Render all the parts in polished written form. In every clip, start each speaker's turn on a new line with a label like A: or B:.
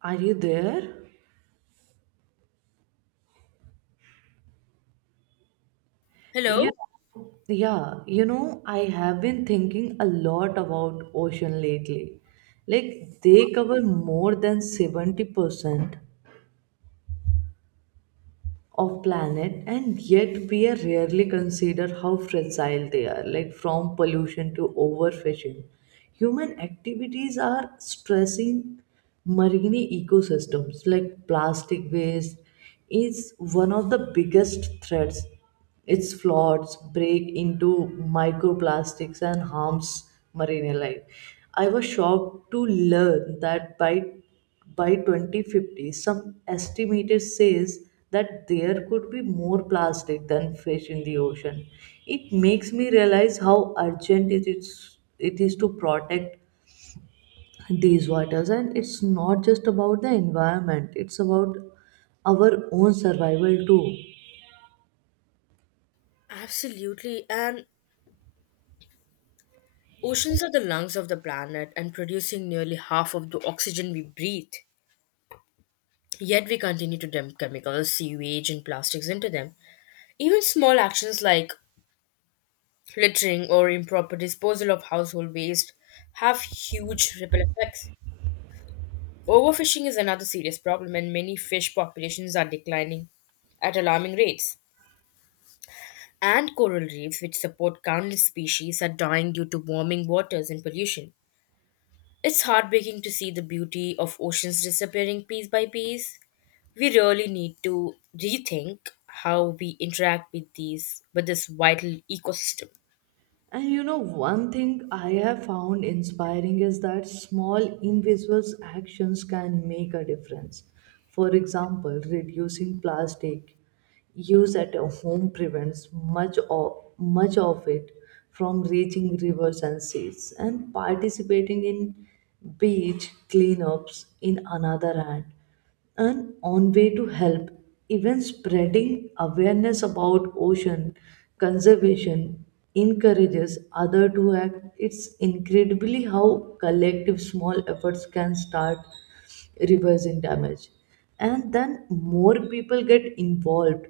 A: Are you there? You
B: Hello?
A: yeah, I have been thinking a lot about ocean lately. Like they cover more than 70% of planet, and yet we are rarely consider how fragile they are, like from pollution to overfishing. Human activities are stressing marine ecosystems, like plastic waste is one of the biggest threats. Its floods break into microplastics and harms marine life. I was shocked to learn that by 2050 some estimated says that there could be more plastic than fish in the ocean. It makes me realize how urgent it is to protect these waters, and it's not just about the environment, it's about our own survival too.
B: Absolutely. And oceans are the lungs of the planet and producing nearly half of the oxygen we breathe. Yet we continue to dump chemicals, sewage, and plastics into them. Even small actions like littering or improper disposal of household waste have huge ripple effects. Overfishing is another serious problem, and many fish populations are declining at alarming rates. And coral reefs, which support countless species, are dying due to warming waters and pollution. It's heartbreaking to see the beauty of oceans disappearing piece by piece. We really need to rethink how we interact with these with this vital ecosystem.
A: And one thing I have found inspiring is that small invisible actions can make a difference. For example, reducing plastic use at a home prevents much of it from reaching rivers and seas. And participating in beach cleanups, in another hand, and on way to help, even spreading awareness about ocean conservation encourages other to act. It's incredibly how collective small efforts can start reversing damage, and then more people get involved,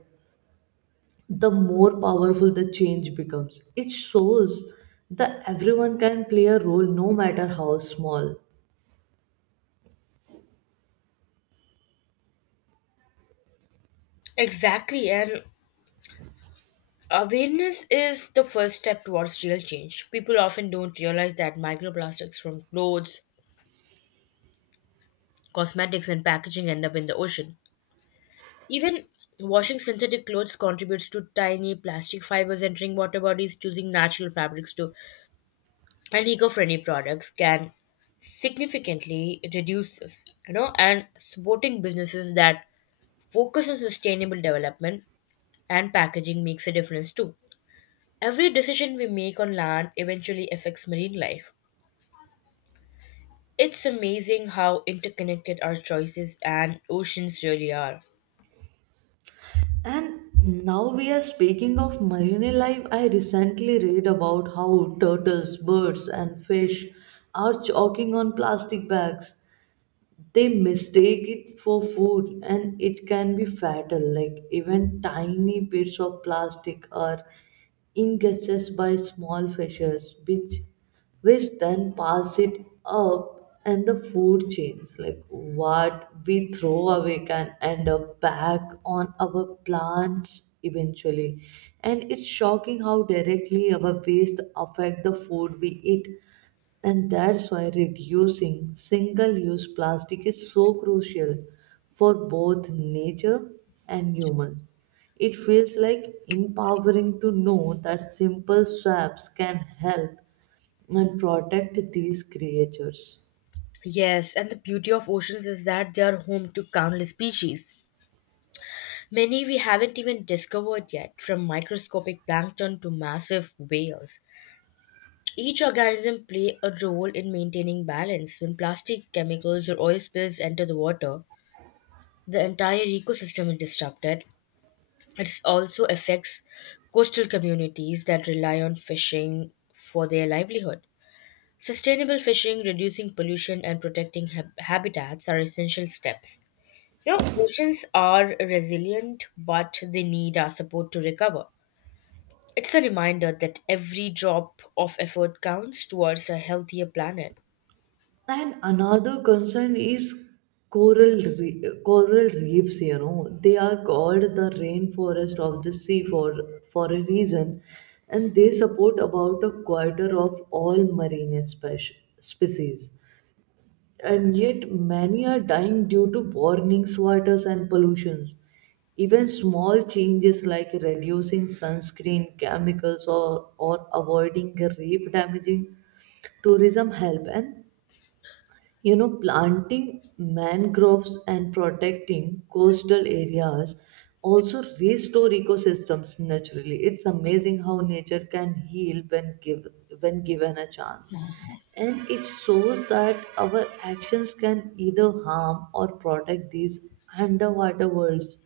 A: the more powerful the change becomes. It shows that everyone can play a role, no matter how small.
B: Exactly, and awareness is the first step towards real change. People often don't realize that microplastics from clothes, cosmetics, and packaging end up in the ocean. Even washing synthetic clothes contributes to tiny plastic fibers entering water bodies, choosing natural fabrics to and eco-friendly products can significantly reduce this, and supporting businesses that focus on sustainable development and packaging makes a difference too. Every decision we make on land eventually affects marine life. It's amazing how interconnected our choices and oceans really are.
A: And now we are speaking of marine life. I recently read about how turtles, birds, and fish are choking on plastic bags. They mistake it for food, and it can be fatal, like even tiny bits of plastic are ingested by small fishes, which then pass it up and the food chains, like what we throw away can end up back on our plants eventually. And it's shocking how directly our waste affect the food we eat, and that's why reducing single use plastic is so crucial for both nature and humans. It feels like empowering to know that simple swaps can help and protect these creatures.
B: Yes, and the beauty of oceans is that they are home to countless species. Many we haven't even discovered yet, from microscopic plankton to massive whales. Each organism play a role in maintaining balance. When plastic, chemicals, or oil spills enter the water, the entire ecosystem is disrupted. It also affects coastal communities that rely on fishing for their livelihood. Sustainable fishing, reducing pollution, and protecting habitats are essential steps. You know, oceans are resilient, but they need our support to recover. It's a reminder that every drop of effort counts towards a healthier planet.
A: And another concern is coral reefs. You know, they are called the rainforest of the sea for a reason, and they support about a quarter of all marine species. And yet, many are dying due to warming, waters, and pollutions. Even small changes like reducing sunscreen, chemicals, or avoiding reef damaging tourism help. And planting mangroves and protecting coastal areas also restore ecosystems naturally. It's amazing how nature can heal when given a chance. And it shows that our actions can either harm or protect these underwater worlds.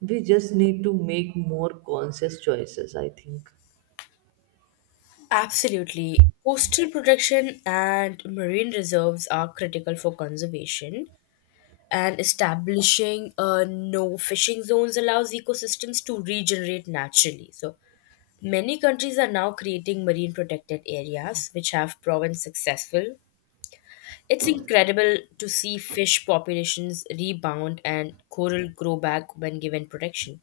A: We just need to make more conscious choices, I think.
B: Absolutely. Coastal protection and marine reserves are critical for conservation, and establishing no fishing zones allows ecosystems to regenerate naturally. So, many countries are now creating marine protected areas, which have proven successful. It's incredible to see fish populations rebound and coral grow back when given protection.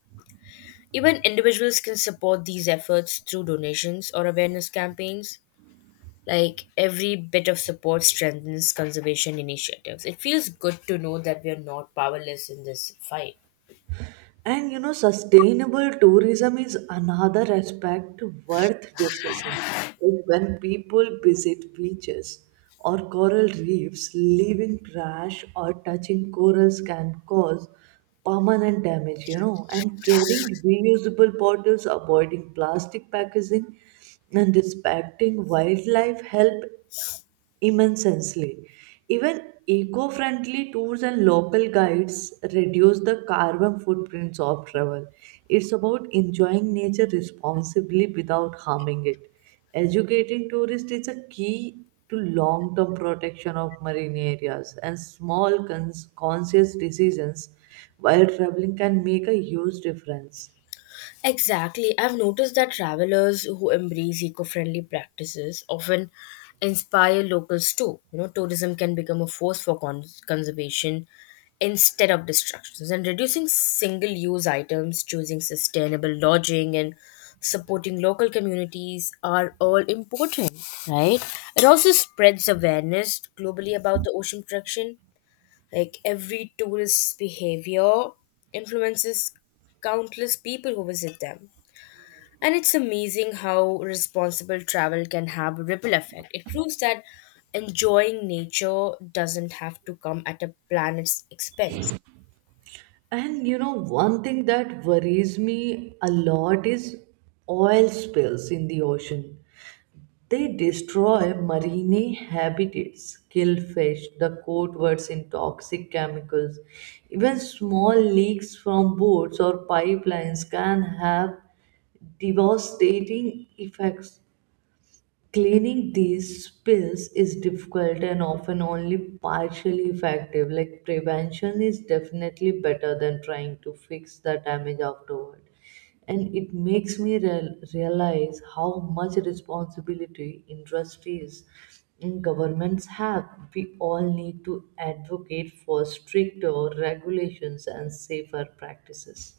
B: Even individuals can support these efforts through donations or awareness campaigns. Like every bit of support strengthens conservation initiatives. It feels good to know that we are not powerless in this fight.
A: And sustainable tourism is another aspect worth discussing. Like when people visit beaches or coral reefs, leaving trash or touching corals can cause permanent damage, and carrying reusable bottles, avoiding plastic packaging, and respecting wildlife help immensely. Even eco friendly tours and local guides reduce the carbon footprints of travel. It's about enjoying nature responsibly without harming it. Educating tourists is a key to long term protection of marine areas, and small conscious decisions while traveling can make a huge difference.
B: Exactly. I've noticed that travelers who embrace eco-friendly practices often inspire locals too. You know, tourism can become a force for conservation instead of destructions and reducing single-use items, choosing sustainable lodging and supporting local communities are all important, right? It also spreads awareness globally about the ocean protection. Like every tourist's behavior influences countless people who visit them. And it's amazing how responsible travel can have a ripple effect. It proves that enjoying nature doesn't have to come at a planet's expense.
A: And one thing that worries me a lot is oil spills in the ocean. They destroy marine habitats, kill fish, the coatwords in toxic chemicals. Even small leaks from boats or pipelines can have devastating effects. Cleaning these spills is difficult and often only partially effective. Like prevention is definitely better than trying to fix the damage afterward. And it makes me realize how much responsibility industries and governments have. We all need to advocate for stricter regulations and safer practices.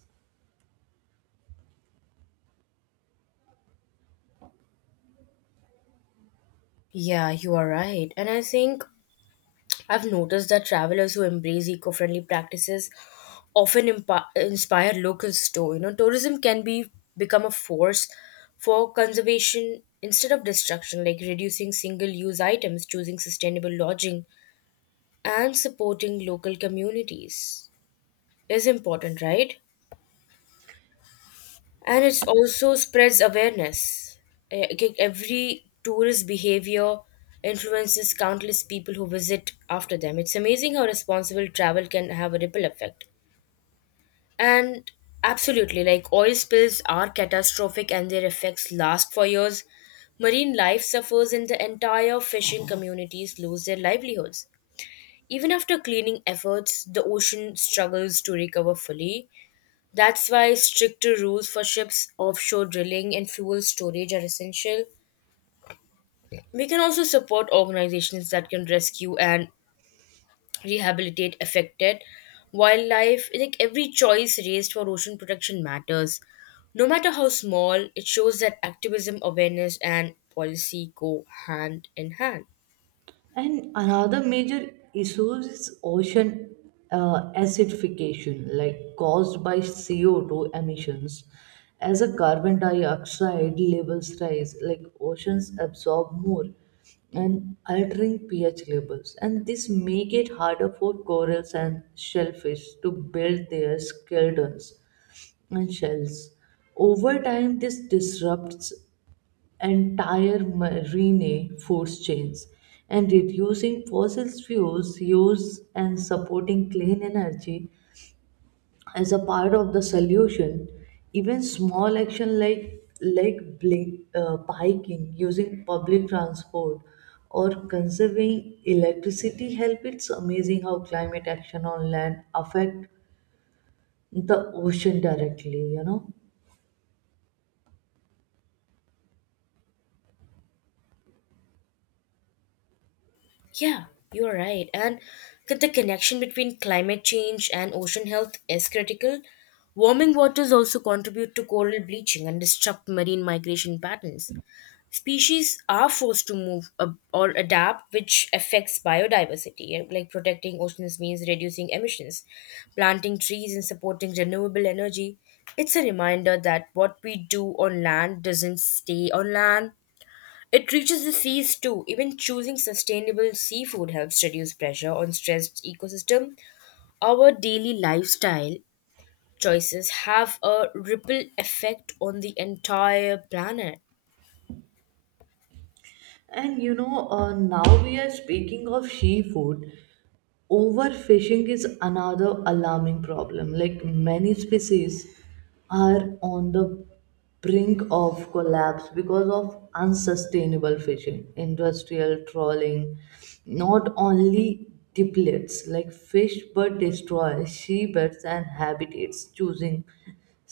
B: Yeah, you are right. And I think I've noticed that travelers who embrace eco friendly practices often inspire locals too. You know, tourism can be become a force for conservation instead of destruction, like reducing single use items, choosing sustainable lodging, and supporting local communities. Is important, right? And it's also spreads awareness. Okay, every tourist behavior influences countless people who visit after them. It's amazing how responsible travel can have a ripple effect. And absolutely, like oil spills are catastrophic and their effects last for years. Marine life suffers and the entire fishing communities lose their livelihoods. Even after cleaning efforts, the ocean struggles to recover fully. That's why stricter rules for ships, offshore drilling, and fuel storage are essential. We can also support organizations that can rescue and rehabilitate affected wildlife. Like every choice raised for ocean protection matters. No matter how small, it shows that activism, awareness, and policy go hand in hand.
A: And another major issue is ocean acidification, like caused by CO2 emissions. As a carbon dioxide levels rise, like oceans absorb more and altering pH levels. And this make it harder for corals and shellfish to build their skeletons and shells. Over time, this disrupts entire marine food chains, and reducing fossil fuels use and supporting clean energy as a part of the solution. Even small action like biking, using public transport or conserving electricity help. It's amazing how climate action on land affect the ocean directly,
B: Yeah, you're right. And that the connection between climate change and ocean health is critical. Warming waters also contribute to coral bleaching and disrupt marine migration patterns. Species are forced to move or adapt, which affects biodiversity. Like protecting oceans means reducing emissions, planting trees, and supporting renewable energy. It's a reminder that what we do on land doesn't stay on land, it reaches the seas too. Even choosing sustainable seafood helps reduce pressure on stressed ecosystem. Our daily lifestyle choices have a ripple effect on the entire planet.
A: and now we are speaking of seafood. Overfishing is another alarming problem, like many species are on the brink of collapse because of unsustainable fishing. Industrial trawling not only depletes like fish but destroys seabeds and habitats. Choosing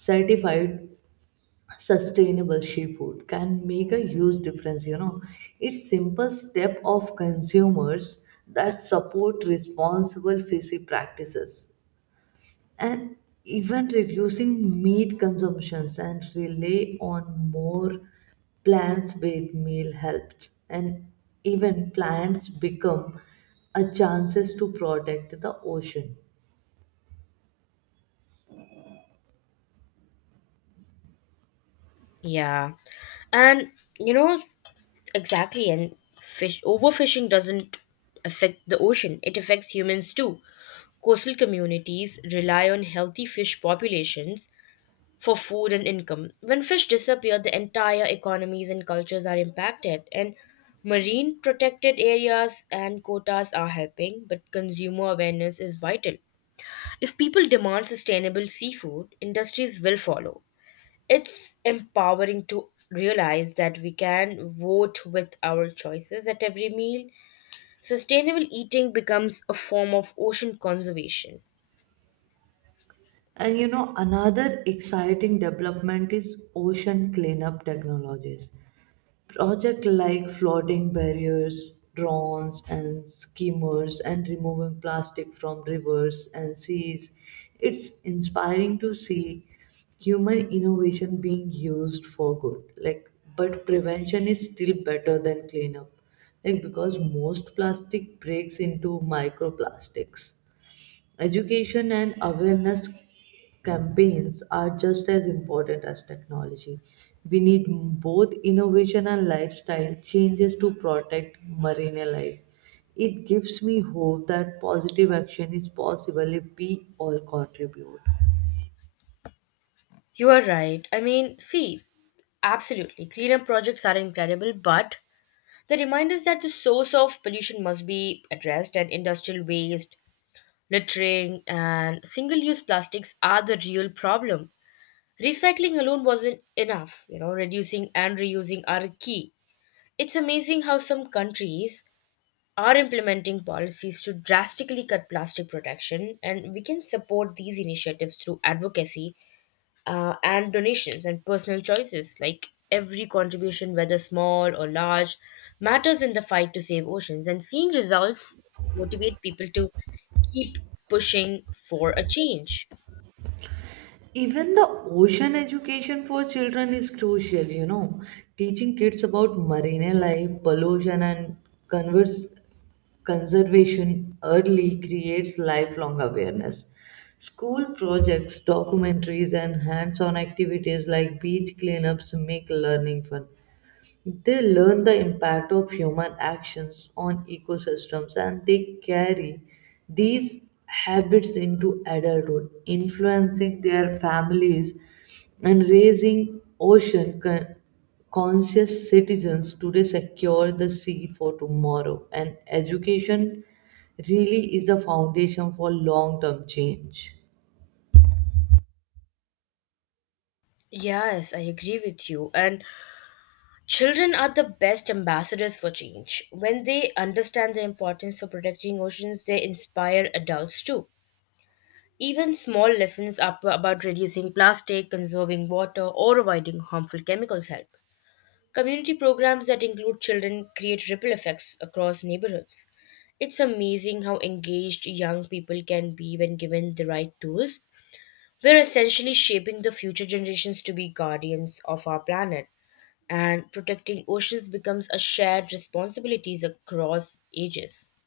A: certified sustainable seafood can make a huge difference, it's simple step of consumers that support responsible fishing practices, and even reducing meat consumptions and rely on more plant-based meal helps, and even plants become a chances to protect the ocean.
B: Yeah. And you know exactly, and fish overfishing doesn't affect the ocean. It affects humans too. Coastal communities rely on healthy fish populations for food and income. When fish disappear, the entire economies and cultures are impacted, and marine protected areas and quotas are helping, but consumer awareness is vital. If people demand sustainable seafood, industries will follow. It's empowering to realize that we can vote with our choices at every meal. Sustainable eating becomes a form of ocean conservation.
A: And another exciting development is ocean cleanup technologies. Projects like flooding barriers, drones and skimmers, and removing plastic from rivers and seas. It's inspiring to see human innovation being used for good. Like, but prevention is still better than cleanup. Like because most plastic breaks into microplastics. Education and awareness campaigns are just as important as technology. We need both innovation and lifestyle changes to protect marine life. It gives me hope that positive action is possible if we all contribute.
B: You are right. I mean, see, absolutely, cleanup projects are incredible, but the reminders that the source of pollution must be addressed and industrial waste, littering, and single use plastics are the real problem. Recycling alone wasn't enough, reducing and reusing are key. It's amazing how some countries are implementing policies to drastically cut plastic production, and we can support these initiatives through advocacy and donations and personal choices like every contribution whether small or large matters in the fight to save oceans and seeing results motivate people to keep pushing for a change.
A: Even the ocean education for children is crucial, Teaching kids about marine life, pollution, and converse conservation early creates lifelong awareness. School projects, documentaries, and hands on activities like beach cleanups make learning fun. They learn the impact of human actions on ecosystems, and they carry these habits into adulthood, influencing their families and raising ocean conscious citizens today secure the sea for tomorrow. And education really is the foundation for long term change.
B: Yes, I agree with you, and children are the best ambassadors for change. When they understand the importance of protecting oceans they inspire adults too. Even small lessons up about reducing plastic, conserving water or avoiding harmful chemicals help. Community programs that include children create ripple effects across neighborhoods. It's amazing how engaged young people can be when given the right tools. We're essentially shaping the future generations to be guardians of our planet, and protecting oceans becomes a shared responsibility across ages.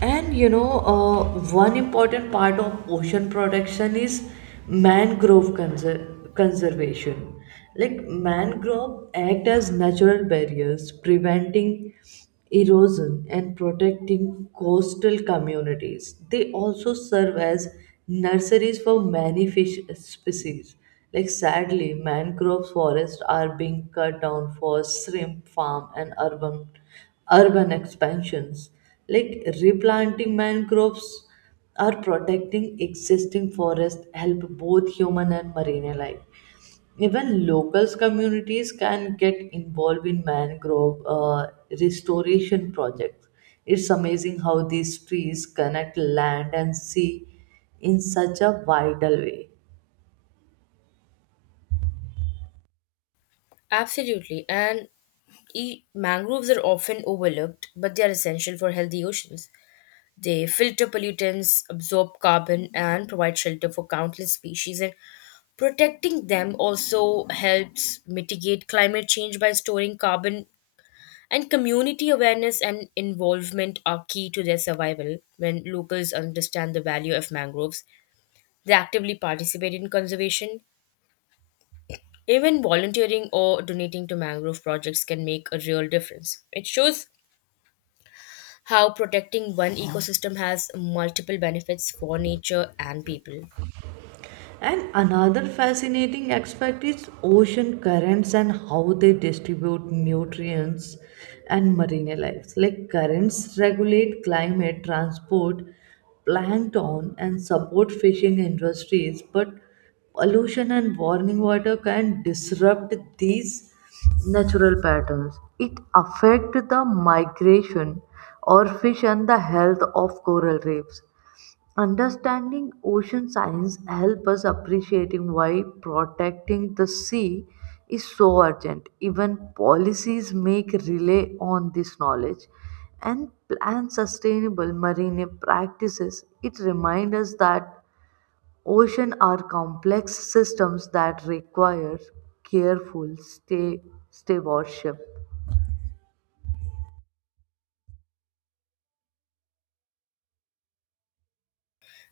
A: And one important part of ocean protection is mangrove conservation. Like mangrove act as natural barriers, preventing erosion and protecting coastal communities. They also serve as nurseries for many fish species. Like sadly, mangrove forests are being cut down for shrimp farm and urban expansions. Like replanting mangroves or protecting existing forests help both human and marine life. Even local communities can get involved in mangrove restoration projects. It's amazing how these trees connect land and sea in such a vital way.
B: Absolutely, and mangroves are often overlooked, but they are essential for healthy oceans. They filter pollutants, absorb carbon, and provide shelter for countless species and protecting them also helps mitigate climate change by storing carbon, and community awareness and involvement are key to their survival. When locals understand the value of mangroves, they actively participate in conservation. Even volunteering or donating to mangrove projects can make a real difference. It shows how protecting one ecosystem has multiple benefits for nature and people.
A: And another fascinating aspect is ocean currents and how they distribute nutrients and marine life. Like currents regulate climate, transport plankton, and support fishing industries, but pollution and warming water can disrupt these natural patterns. It affects the migration or fish and the health of coral reefs. Understanding ocean science helps us appreciating why protecting the sea is so urgent. Even policies make rely on this knowledge and plan sustainable marine practices. It reminds us that ocean are complex systems that require careful stay stewardship.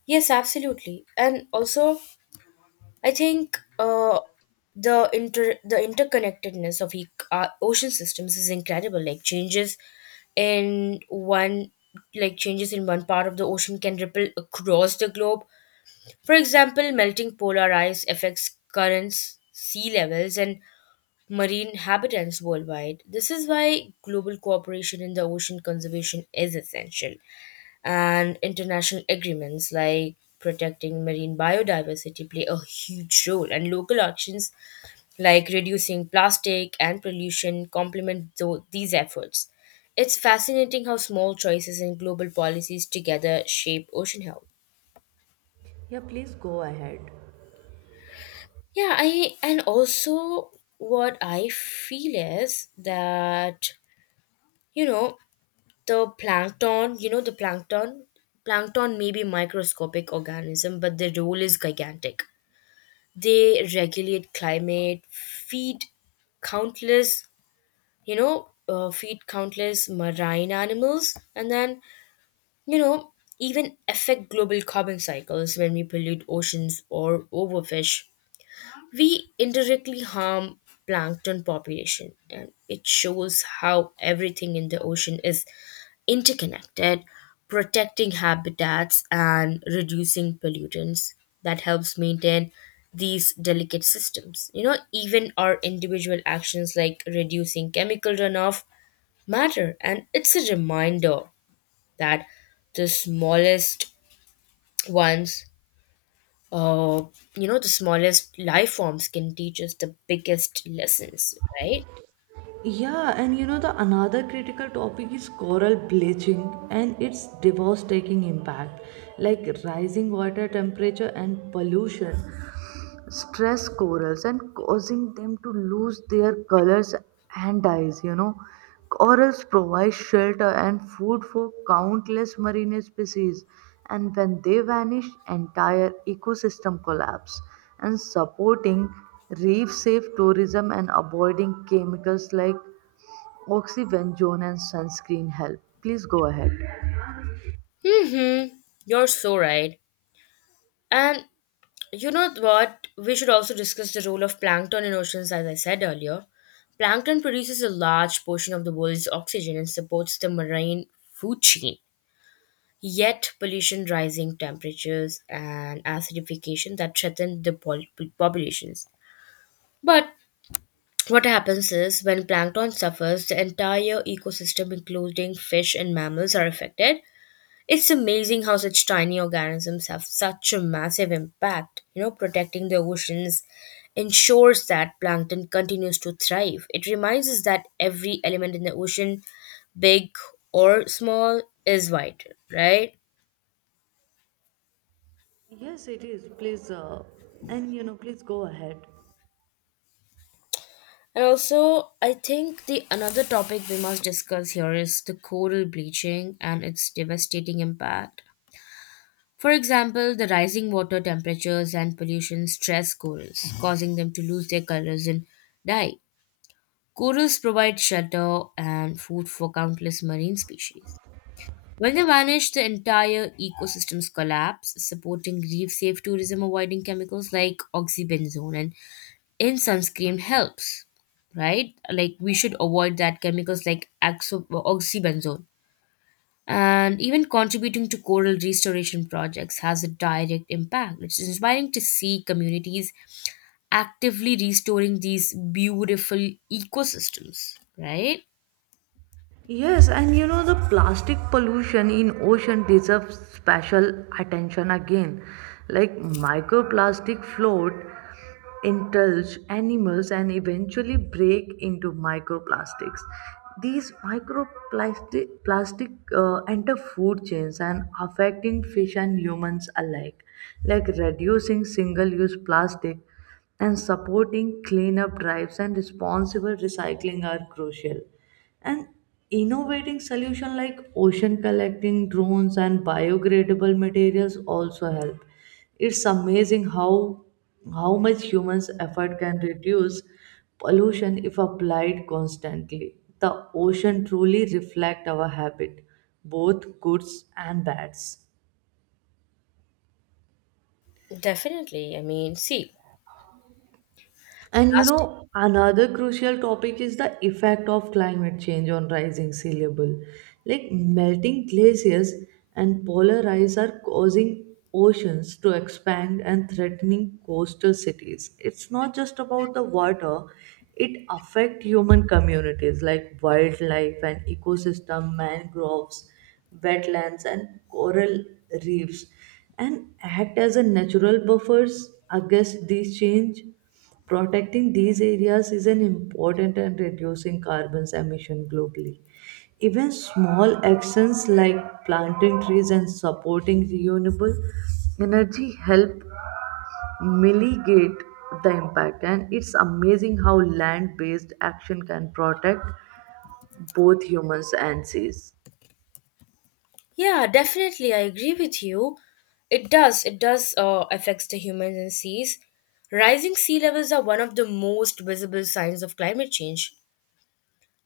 B: Yes, absolutely. And also, I think the interconnectedness of ocean systems is incredible. In one like changes in one part of the ocean can ripple across the globe. For example, melting polar ice affects currents, sea levels, and marine habitats worldwide. This is why global cooperation in the ocean conservation is essential, and international agreements like protecting marine biodiversity play a huge role, and local actions like reducing plastic and pollution complement these efforts. It's fascinating how small choices and global policies together shape ocean health.
A: Yeah, please go ahead.
B: Yeah i and also, what I feel is that you know the plankton you know the plankton plankton may be microscopic organism but their role is gigantic. They regulate climate, countless, feed countless marine animals, and then, you know, even affect global carbon cycles. When we pollute oceans or overfish, we indirectly harm plankton population, and it shows how everything in the ocean is interconnected. Protecting habitats and reducing pollutants that helps maintain these delicate systems. You know, even our individual actions like reducing chemical runoff matter, and it's a reminder that the smallest ones. Uh, you know, the smallest life forms can teach us the biggest lessons, right?
A: Yeah, and the another critical topic is coral bleaching and its devastating impact, like rising water temperature and pollution, stress corals and causing them to lose their colors and dyes, Corals provide shelter and food for countless marine species, and when they vanish, entire ecosystem collapse. And supporting reef safe tourism and avoiding chemicals like Oxyvenzone and sunscreen help. Please go ahead.
B: Mm-hmm. You're so right. And you know what? We should also discuss the role of plankton in oceans, as I said earlier. Plankton produces a large portion of the world's oxygen and supports the marine food chain. Yet, pollution, rising temperatures, and acidification that threaten the populations. But what happens is when plankton suffers, the entire ecosystem, including fish and mammals, are affected. It's amazing how such tiny organisms have such a massive impact. You know, protecting the oceans ensures that plankton continues to thrive. It reminds us that every element in the ocean, big or small, is vital, right?
A: Yes, it is. Please, and please go ahead.
B: And also, I think the another topic we must discuss here is the coral bleaching and its devastating impact. For example, the rising water temperatures and pollution stress corals, causing them to lose their colors and die. Corals provide shelter and food for countless marine species. When they vanish, the entire ecosystems collapse, supporting reef safe tourism, avoiding chemicals like oxybenzone, and in sunscreen helps, right? Like, we should avoid that chemicals like oxybenzone. And even contributing to coral restoration projects has a direct impact. It's inspiring to see communities actively restoring these beautiful ecosystems, right?
A: Yes, and the plastic pollution in ocean deserves special attention again. Like microplastic float, indulge animals and eventually break into microplastics. These microplastic plastic enter food chains and affecting fish and humans alike. Like reducing single-use plastic and supporting cleanup drives and responsible recycling are crucial. And innovating solutions like ocean collecting drones and biodegradable materials also help. It's amazing how much humans' effort can reduce pollution if applied constantly. The ocean truly reflects our habit, both goods and bads.
B: Definitely. I mean, see,
A: And
B: plastic.
A: another crucial topic is the effect of climate change on rising sea level. Like melting glaciers and polar ice are causing oceans to expand and threatening coastal cities. It's not just about the water, it affects human communities like wildlife and ecosystem, mangroves, wetlands, and coral reefs, and act as a natural buffers against these change. Protecting these areas is an important and reducing carbon emission globally. Even small actions like planting trees and supporting renewable energy help mitigate the impact. And it's amazing how land-based action can protect both humans and seas.
B: Yeah, definitely. I agree with you. It does. It does affects the humans and seas. Rising sea levels are one of the most visible signs of climate change.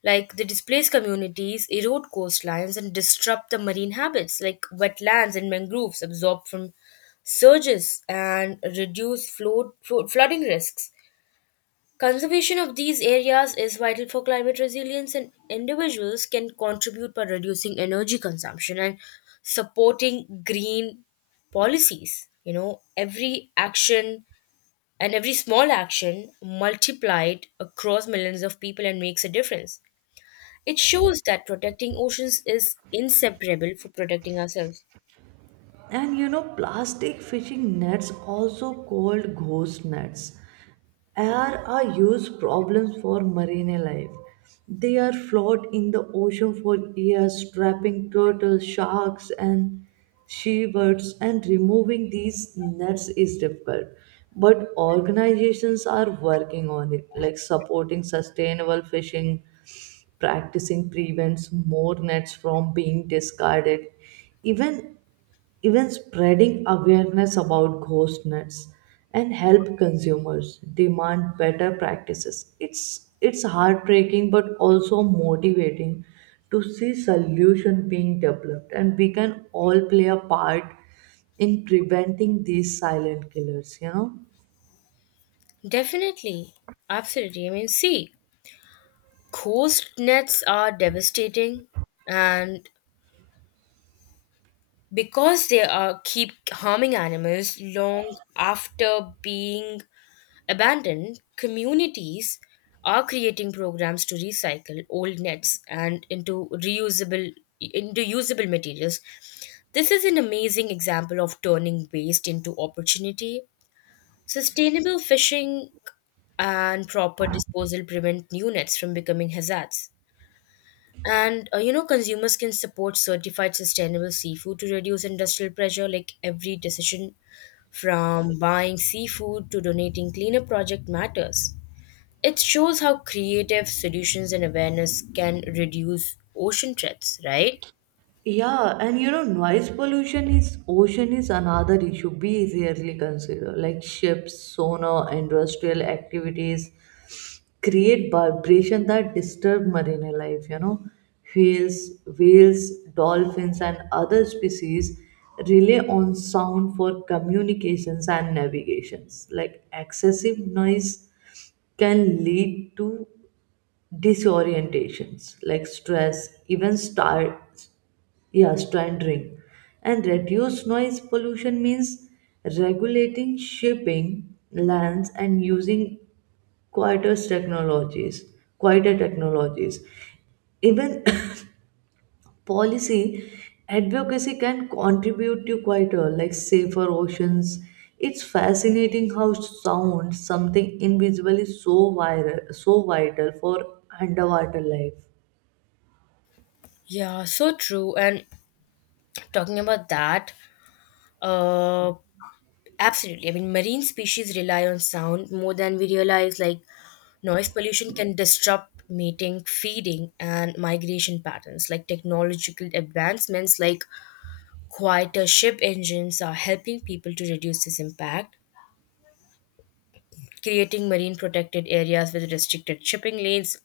B: Like they displace communities, erode coastlines, and disrupt the marine habits, like wetlands and mangroves absorb from surges and reduce flooding risks. Conservation of these areas is vital for climate resilience, and individuals can contribute by reducing energy consumption and supporting green policies. You know, every small action multiplied across millions of people and makes a difference. It shows that protecting oceans is inseparable for protecting ourselves.
A: And plastic fishing nets, also called ghost nets, Air are huge problems for marine life. They are float in the ocean for years, trapping turtles, sharks, and seabirds, and removing these nets is difficult. But organizations are working on it, like supporting sustainable fishing, practicing prevents more nets from being discarded. Even even spreading awareness about ghost nets and help consumers demand better practices. It's heartbreaking but also motivating to see solution being developed, and we can all play a part in preventing these silent killers,
B: Definitely. Absolutely. I mean, see, coast nets are devastating and because they are keep harming animals long after being abandoned. Communities are creating programs to recycle old nets and into reusable into usable materials. This is an amazing example of turning waste into opportunity. Sustainable fishing and proper disposal prevent new nets from becoming hazards, and you know, consumers can support certified sustainable seafood to reduce industrial pressure. Like every decision from buying seafood to donating cleanup project matters. It shows how creative solutions and awareness can reduce ocean threats, right?
A: yeah, and noise pollution is ocean is another issue we rarely consider, like ships, sonar, industrial activities, create vibration that disturb marine life, whales whales, dolphins and other species rely on sound for communications and navigations. Like excessive noise can lead to disorientations like stress, even star, yeah, standing, and reduced noise pollution means regulating shipping, lands, and using quieter technologies, quieter technologies. Even policy advocacy can contribute to quieter, like safer oceans. It's fascinating how sound, something invisible, is so viral, so vital for underwater life.
B: Yeah, so true. And talking about that, uh, absolutely. I mean, marine species rely on sound more than we realize. Like noise pollution can disrupt mating, feeding, and migration patterns. Like technological advancements like quieter ship engines are helping people to reduce this impact. Creating marine protected areas with restricted shipping lanes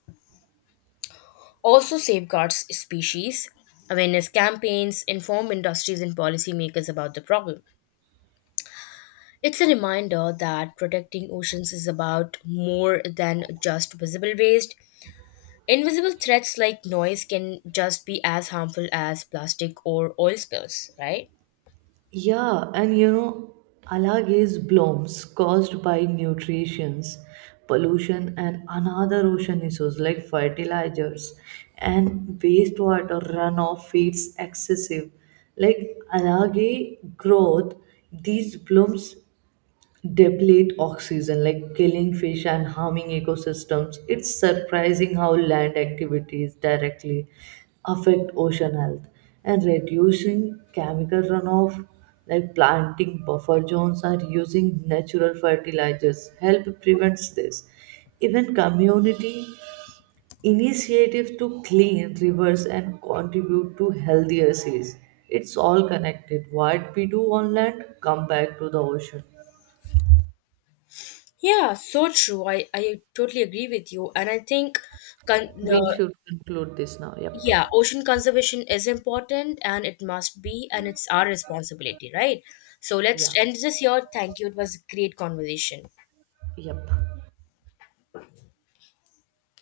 B: also safeguards species. Awareness campaigns inform industries and policymakers about the problem. It's a reminder that protecting oceans is about more than just visible waste. Invisible threats like noise can just be as harmful as plastic or oil spills, right?
A: Yeah, and algae blooms caused by nutrients, pollution, and another ocean issues like fertilizers and wastewater runoff feeds excessive. Like algae growth, these blooms deplete oxygen, like killing fish and harming ecosystems. It's surprising how land activities directly affect ocean health, and reducing chemical runoff like planting buffer zones or using natural fertilizers help prevents this. Even community initiatives to clean rivers and contribute to healthier seas, it's all connected. What we do on land come back to the ocean.
B: Yeah, so true. I totally agree with you. And con-
A: We
B: uh,
A: should conclude this now. Yep.
B: yeah, ocean conservation is important and it must be, and it's our responsibility, right? So let's
A: Yeah.
B: end this here. Thank you. It was a great conversation.
A: Yep.